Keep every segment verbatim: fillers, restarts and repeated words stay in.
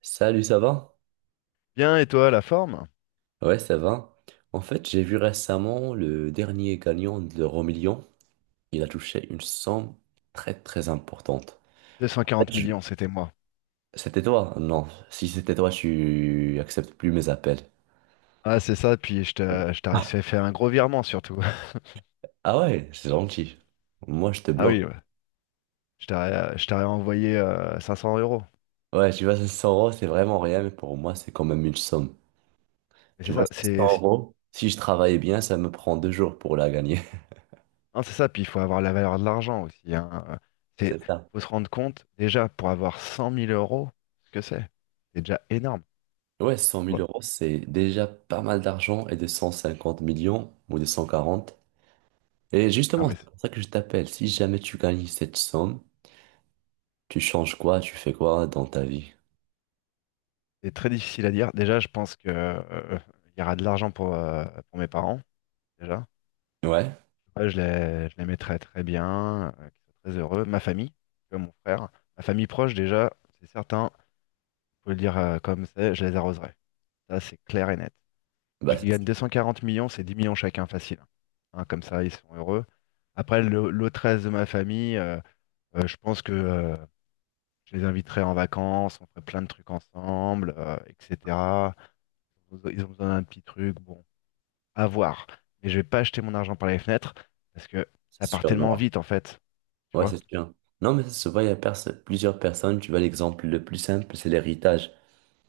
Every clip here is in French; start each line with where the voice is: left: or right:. right: Salut, ça va?
left: Bien, et toi, la forme?
right: Ouais, ça va. En fait, j'ai vu récemment le dernier gagnant de l'euro million. Il a touché une somme très très importante. En fait,
left: deux cent quarante
right: je-
left: millions, c'était moi.
right: C'était toi? Non. Si c'était toi, tu acceptes plus mes appels.
left: Ah, c'est ça, puis je t'a- je t'aurais
right: Ah,
left: fait faire un gros virement surtout.
right: ah ouais, c'est gentil. Moi, je te
left: Ah
right: bloque.
left: oui, ouais. Je t'aurais je t'aurais envoyé euh, cinq cents euros.
right: Ouais, tu vois, cinq cents euros, c'est vraiment rien, mais pour moi, c'est quand même une somme.
left: Mais
right: Tu
left: c'est
right: vois,
left: ça, c'est
right: 500
left: si-
right: euros, si je travaille bien, ça me prend deux jours pour la gagner.
left: non, c'est ça, puis il faut avoir la valeur de l'argent aussi. Hein. Euh, C'est,
right: C'est ça.
left: faut se rendre compte, déjà, pour avoir cent mille euros, ce que c'est. C'est déjà énorme,
right: Ouais, cent
left: tu
right: mille
left: vois.
right: euros, c'est déjà pas mal d'argent et de cent cinquante millions ou de cent quarante. Et
left: Non,
right: justement,
left: mais
right: c'est pour ça que je t'appelle. Si jamais tu gagnes cette somme, tu changes quoi, tu fais quoi dans ta vie?
left: c'est très difficile à dire. Déjà, je pense que, euh, il y aura de l'argent pour, euh, pour mes parents, déjà.
right: Ouais,
left: Ouais, je les, je les mettrais très bien, euh, qu'ils soient très heureux. Ma famille, comme mon frère, ma famille proche déjà, c'est certain, faut le dire euh, comme c'est, je les arroserai. Ça, c'est clair et net.
right: bah
left: Si je
right: c'est
left: gagne deux cent quarante millions, c'est dix millions chacun facile. Hein, comme ça, ils sont heureux. Après, le- l'autre reste de ma famille, euh, euh, je pense que euh, je les inviterai en vacances, on ferait plein de trucs ensemble, euh, et cetera. Ils ont besoin d'un petit truc, bon, à voir. Mais je vais pas acheter mon argent par les fenêtres parce que
right: c'est
left: ça part
right: sûr,
left: tellement
right: non.
left: vite en fait. Tu
right: Ouais,
left: vois.
right: c'est sûr. Non, mais ça se voit, il y a perso- plusieurs personnes. Tu vois, l'exemple le plus simple, c'est l'héritage.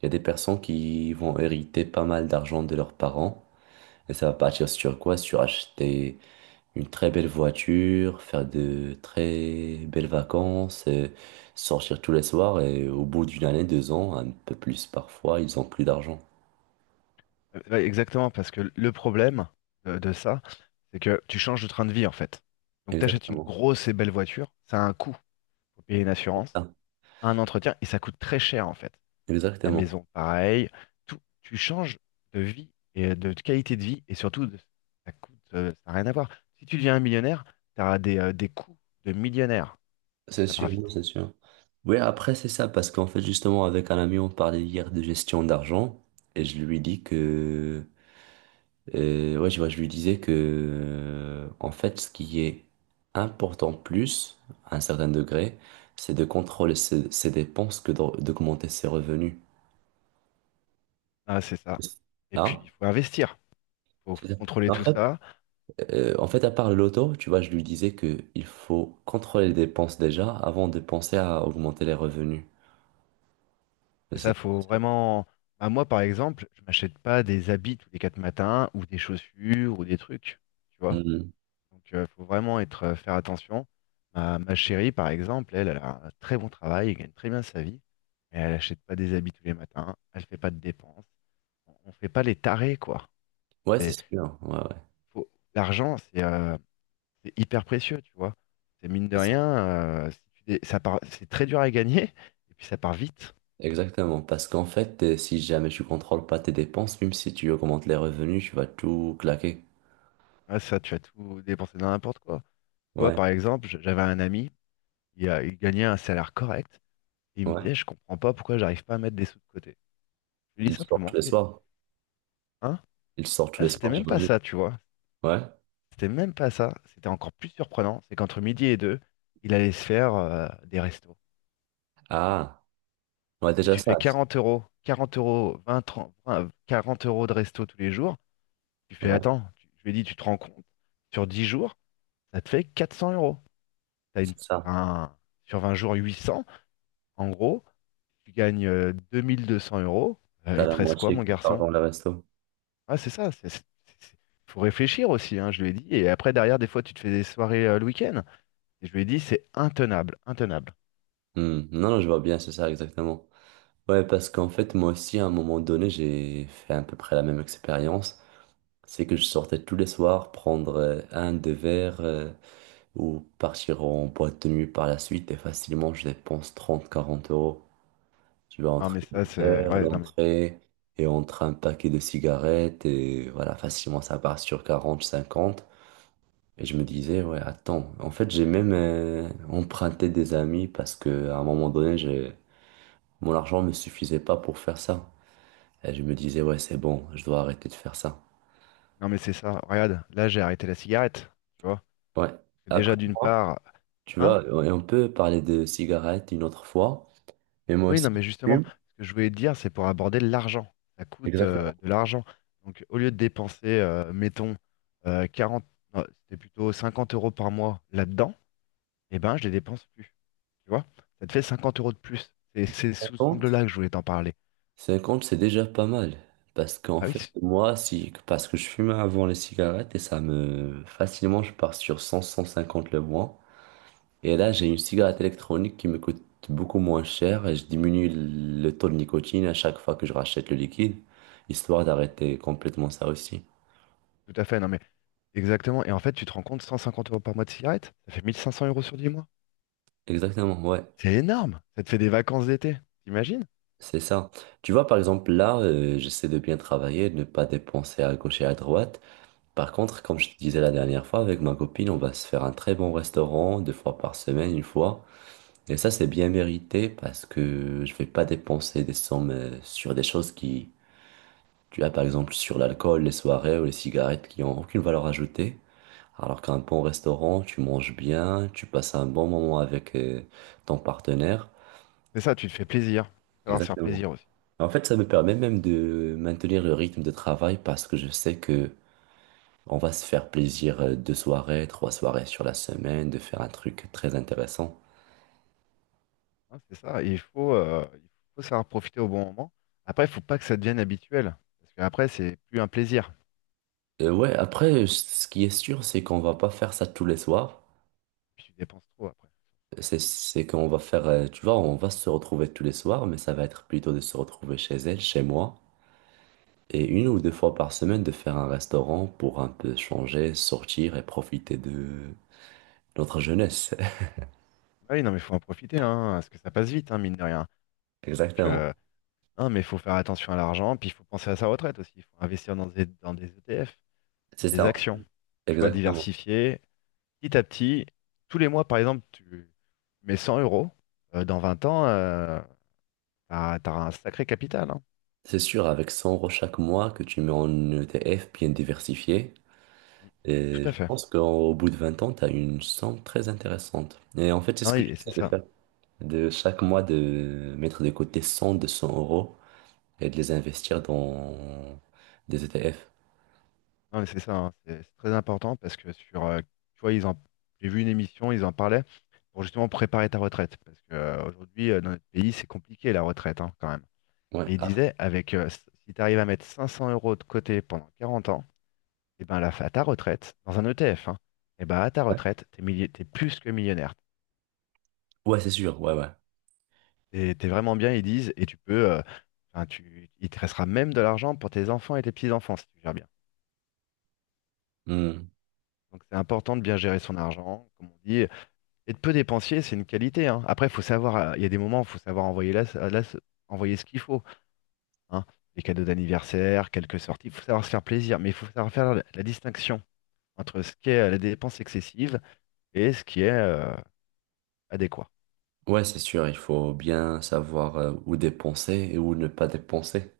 right: Il y a des personnes qui vont hériter pas mal d'argent de leurs parents. Et ça va partir sur quoi? Sur acheter une très belle voiture, faire de très belles vacances, euh, sortir tous les soirs et au bout d'une année, deux ans, un peu plus parfois, ils ont plus d'argent.
left: Euh, ouais, exactement, parce que le problème de, de ça, c'est que tu changes de train de vie en fait. Donc tu achètes une
right: Exactement.
left: grosse et belle voiture, ça a un coût. Faut payer une assurance,
right: Ah,
left: un entretien, et ça coûte très cher en fait. La
right: exactement.
left: maison, pareil. Tout, tu changes de vie et de qualité de vie, et surtout, de- ça coûte, euh, ça n'a rien à voir. Si tu deviens un millionnaire, tu as des, euh, des coûts de millionnaire. Donc
right: C'est
left: ça part
right: sûr, non,
left: vite.
right: c'est sûr. Oui, après, c'est ça, parce qu'en fait, justement, avec un ami, on parlait hier de gestion d'argent, et je lui dis que Euh, ouais, je, vois, je lui disais que, euh, en fait, ce qui est important plus, à un certain degré, c'est de contrôler ses, ses dépenses que d'aug- d'augmenter ses revenus.
left: Ah, c'est ça. Et puis,
right: Hein?
left: il faut investir, faut,
right: C'est
left: faut
right: ça.
left: contrôler
right: En
left: tout
right: fait,
left: ça.
right: euh, en fait, à part le loto, tu vois, je lui disais que il faut contrôler les dépenses déjà avant de penser à augmenter les revenus.
left: Et ça,
right: C'est-
left: faut vraiment. Bah, moi, par exemple, je m'achète pas des habits tous les quatre matins ou des chaussures ou des trucs, tu vois.
right: Mhm.
left: Donc, il faut vraiment être, euh, faire attention. Ma, ma chérie, par exemple, elle, elle a un très bon travail, elle gagne très bien sa vie, mais elle achète pas des habits tous les matins, elle fait pas de dépenses. On, on fait pas les tarés, quoi.
right: Ouais, c'est
left: C'est-
right: sûr. Ouais, ouais.
left: faut- L'argent, c'est euh, c'est hyper précieux, tu vois. C'est mine de
right: C'est ça.
left: rien, euh, si tu dé- ça part, c'est très dur à gagner et puis ça part vite.
right: Exactement. Parce qu'en fait, euh, si jamais tu contrôles pas tes dépenses, même si tu augmentes les revenus, tu vas tout claquer.
left: Ah, ça, tu as tout dépensé dans n'importe quoi. Tu vois,
right: Ouais,
left: par exemple, j- j'avais un ami, il, a- il gagnait un salaire correct, et il me
right: ouais.
left: disait, je comprends pas pourquoi j'arrive pas à mettre des sous de côté. Je lui dis
right: Ils sortent
left: simplement,
right: le
left: que-
right: soir.
left: hein?
right: Ils sortent le
left: Là, c'était
right: soir,
left: même pas
right: j'imagine.
left: ça, tu vois.
right: Ouais.
left: C'était même pas ça. C'était encore plus surprenant, c'est qu'entre midi et deux, il allait se faire euh, des restos.
right: Ah, ouais,
left: Et
right: déjà
left: tu
right: ça.
left: fais quarante euros, quarante euros, vingt trente vingt, quarante euros de resto tous les jours. Tu fais,
right: Ouais,
left: attends, tu- je lui ai dit, tu te rends compte, sur dix jours, ça te fait quatre cents euros. T'as une,
right: c'est ça.
left: un- sur vingt jours, huit cents. En gros, tu gagnes euh, deux mille deux cents euros. Euh,
right: T'as
left: il
right: la
left: te reste quoi,
right: moitié
left: mon
right: qui part
left: garçon?
right: dans le resto.
left: Ah, c'est ça. c'est- c'est- c'est- Faut réfléchir aussi, hein, je lui ai dit. Et après, derrière, des fois, tu te fais des soirées euh, le week-end. Et je lui ai dit, c'est intenable, intenable.
right: Hmm. Non, non, je vois bien, c'est ça, exactement. Ouais, parce qu'en fait, moi aussi, à un moment donné, j'ai fait à peu près la même expérience. C'est que je sortais tous les soirs prendre euh, un, deux verres euh, ou partir en boîte de nuit par la suite et facilement, je dépense trente quarante euros. Tu vas
left: Non,
right: entre
left: mais
right: les
left: ça, c'est.
right: verres,
left: Ouais, non, mais,
right: l'entrée et entre un paquet de cigarettes et voilà, facilement ça part sur quarante cinquante. Et je me disais, ouais, attends. En fait, j'ai même euh, emprunté des amis parce que à un moment donné, j'ai- mon argent ne me suffisait pas pour faire ça. Et je me disais, ouais, c'est bon, je dois arrêter de faire ça.
left: non, mais c'est ça. Regarde, là, j'ai arrêté la cigarette. Tu vois? Parce
right: Ouais.
left: que déjà,
right: Après
left: d'une
right: moi,
left: part.
right: tu
left: Hein?
right: vois, et on peut parler de cigarettes une autre fois, mais moi
left: Oui, non,
right: aussi,
left: mais
right: je
left: justement,
right: fume.
left: ce que je voulais te dire, c'est pour aborder l'argent. Ça coûte euh, de l'argent. Donc, au lieu de dépenser, euh, mettons, euh, quarante. Non, c'était plutôt cinquante euros par mois là-dedans, eh ben, je les dépense plus. Tu vois? Ça te fait cinquante euros de plus. Et c'est sous cet
right: Exactement.
left: angle-là que je voulais t'en parler.
right: cinquante, c'est déjà pas mal. Parce qu'en
left: Ah oui,
right: fait,
left: c'est-
right: moi, si, parce que je fumais avant les cigarettes et ça me, facilement, je pars sur cent, cent cinquante le mois. Et là, j'ai une cigarette électronique qui me coûte beaucoup moins cher et je diminue le taux de nicotine à chaque fois que je rachète le liquide, histoire d'arrêter complètement ça aussi.
left: tout à fait, non mais exactement. Et en fait, tu te rends compte, cent cinquante euros par mois de cigarette, ça fait mille cinq cents euros sur dix mois.
right: Exactement, ouais,
left: C'est énorme. Ça te fait des vacances d'été, t'imagines?
right: c'est ça. Tu vois, par exemple, là, euh, j'essaie de bien travailler, de ne pas dépenser à gauche et à droite. Par contre, comme je te disais la dernière fois, avec ma copine, on va se faire un très bon restaurant deux fois par semaine, une fois. Et ça, c'est bien mérité parce que je vais pas dépenser des sommes euh, sur des choses qui, tu as par exemple sur l'alcool, les soirées ou les cigarettes qui ont aucune valeur ajoutée. Alors qu'un bon restaurant, tu manges bien, tu passes un bon moment avec euh, ton partenaire.
left: C'est ça, tu te fais plaisir. Faut savoir se faire
right: Exactement.
left: plaisir aussi.
right: En fait, ça me permet même de maintenir le rythme de travail parce que je sais que on va se faire plaisir euh, deux soirées, trois soirées sur la semaine, de faire un truc très intéressant.
left: Hein, c'est ça. Et il faut, euh, il faut savoir profiter au bon moment. Après, il faut pas que ça devienne habituel. Parce qu'après, c'est plus un plaisir.
right: Euh, ouais, après, ce qui est sûr, c'est qu'on va pas faire ça tous les soirs.
left: Puis tu dépenses trop après.
right: C'est, c'est qu'on va faire, euh, tu vois, on va se retrouver tous les soirs, mais ça va être plutôt de se retrouver chez elle, chez moi, et une ou deux fois par semaine de faire un restaurant pour un peu changer, sortir et profiter de notre jeunesse.
left: Ah oui, non mais il faut en profiter, hein, parce que ça passe vite, hein, mine de rien. Donc,
right: Exactement.
left: euh, Non, mais il faut faire attention à l'argent, puis il faut penser à sa retraite aussi. Il faut investir dans des, dans des E T F, dans
right: C'est
left: des
right: ça,
left: actions. Tu vois,
right: exactement.
left: diversifier petit à petit. Tous les mois, par exemple, tu mets cent euros. Euh, dans vingt ans, euh, t'as, t'auras un sacré capital. Hein.
right: C'est sûr, avec cent euros chaque mois que tu mets en E T F bien diversifié,
left: Mm. Tout
right: et
left: à
right: je
left: fait.
right: pense qu'au bout de vingt ans, tu as une somme très intéressante. Et en fait, c'est
left: Non,
right: ce
left: oui,
right: que
left: et
right: j'essaie
left: c'est
right: de
left: ça.
right: faire. De chaque mois, de mettre de côté cent, deux cents euros et de les investir dans des E T F.
left: Non, mais c'est ça. Hein. C'est c'est très important parce que sur, euh, tu vois, ils en, j'ai vu une émission, ils en parlaient pour justement préparer ta retraite. Parce que euh, aujourd'hui, euh, dans notre pays, c'est compliqué la retraite hein, quand même.
right: Ouais,
left: Et il
right: ah,
left: disait, avec, euh, s- si tu arrives à mettre cinq cents euros de côté pendant quarante ans, et ben là, à ta retraite, dans un E T F, hein, et ben à ta
right: ouais.
left: retraite, t'es milli- t'es plus que millionnaire.
right: Ouais, c'est sûr. Ouais, ouais.
left: T'es, t'es vraiment bien, ils disent, et tu peux, euh, enfin, tu, il te restera même de l'argent pour tes enfants et tes petits-enfants si tu gères bien.
right: Hmm.
left: Donc c'est important de bien gérer son argent, comme on dit, et de peu dépensier, c'est une qualité. Hein. Après, faut savoir, euh, il y a des moments où il faut savoir envoyer, la- la- envoyer ce qu'il faut. Hein. Les cadeaux d'anniversaire, quelques sorties, il faut savoir se faire plaisir, mais il faut savoir faire la la distinction. Entre ce qui est euh, la dépense excessive et ce qui est euh, adéquat.
right: Ouais, c'est sûr. Il faut bien savoir euh, où dépenser et où ne pas dépenser.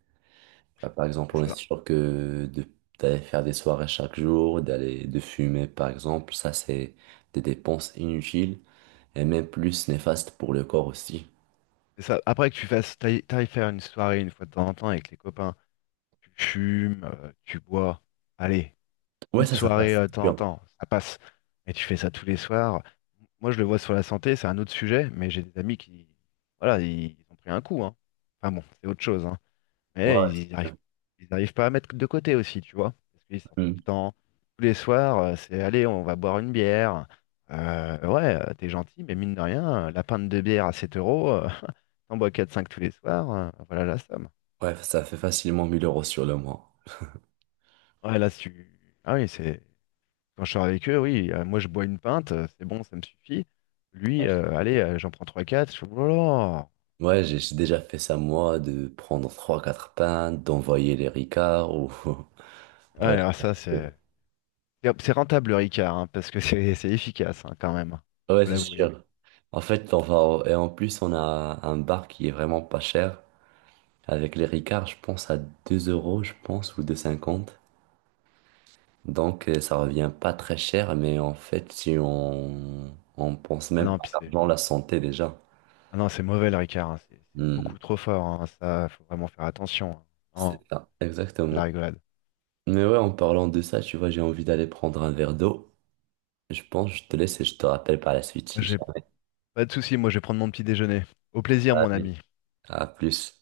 right: Ah, par exemple,
left: C'est
right: on est
left: ça.
right: sûr que de- d'aller faire des soirées chaque jour, d'aller de fumer, par exemple, ça, c'est des dépenses inutiles. Et même plus néfaste pour le corps aussi.
left: C'est ça. Après que tu fasses, t'ailles t'ailles faire une soirée une fois de temps en temps avec les copains, tu fumes, euh, tu bois, allez,
right: Ouais,
left: une
right: ça, ça
left: soirée
right: passe.
left: euh, de
right: C'est
left: temps en
right: sûr.
left: temps, ça passe. Mais tu fais ça tous les soirs. Moi, je le vois sur la santé, c'est un autre sujet, mais j'ai des amis qui, voilà, ils, ils ont pris un coup, hein. Enfin bon, c'est autre chose, hein.
right: Ouais,
left: Mais
right: ouais,
left: ils
right: c'est
left: arrivent,
right: sûr.
left: ils arrivent pas à mettre de côté aussi, tu vois. Parce qu'ils sortent tout
right: Hmm.
left: le temps, tous les soirs, euh, c'est allez, on va boire une bière. Euh, ouais, euh, t'es gentil, mais mine de rien, euh, la pinte de bière à sept euros, euh, t'en bois quatre cinq tous les soirs, euh, voilà la somme.
right: Ouais, ça fait facilement mille euros sur le mois.
left: Ouais, là, si tu... Ah oui, c'est... quand je sors avec eux, oui, euh, moi je bois une pinte, euh, c'est bon, ça me suffit. Lui, euh, allez, euh, j'en prends trois quatre je fais, oh là là.
right: Ouais, j'ai j'ai déjà fait ça moi, de prendre trois quatre pains, d'envoyer les ricards ou...
left: Ouais,
right: Ouais,
left: alors
right: c'est
left: ça,
right: sûr.
left: c'est... C'est c'est rentable le Ricard, hein, parce que c'est c'est efficace hein, quand même,
right: Ouais,
left: faut
right: c'est
left: l'avouer.
right: sûr. En fait, on va... au- Et en plus, on a un bar qui est vraiment pas cher. Avec les ricards, je pense à deux euros, je pense, ou deux cinquante. Donc, euh, ça revient pas très cher, mais en fait, si on, on pense
left: Ah
right: même
left: non,
right: pas à
left: puis c'est...
right: l'argent, la santé déjà.
left: Ah non, c'est mauvais le Ricard, hein. C'est c'est
right: Hmm,
left: beaucoup trop fort, hein. Ça, faut vraiment faire attention. Hein.
right: c'est
left: Non,
right: ça,
left: la
right: exactement.
left: rigolade.
right: Mais ouais, en parlant de ça, tu vois, j'ai envie d'aller prendre un verre d'eau. Je pense que je te laisse et je te rappelle par la suite. Si j'ai
left: J'ai
right: un
left: pas de souci, moi je vais prendre mon petit déjeuner. Au plaisir, mon ami.
right: À plus.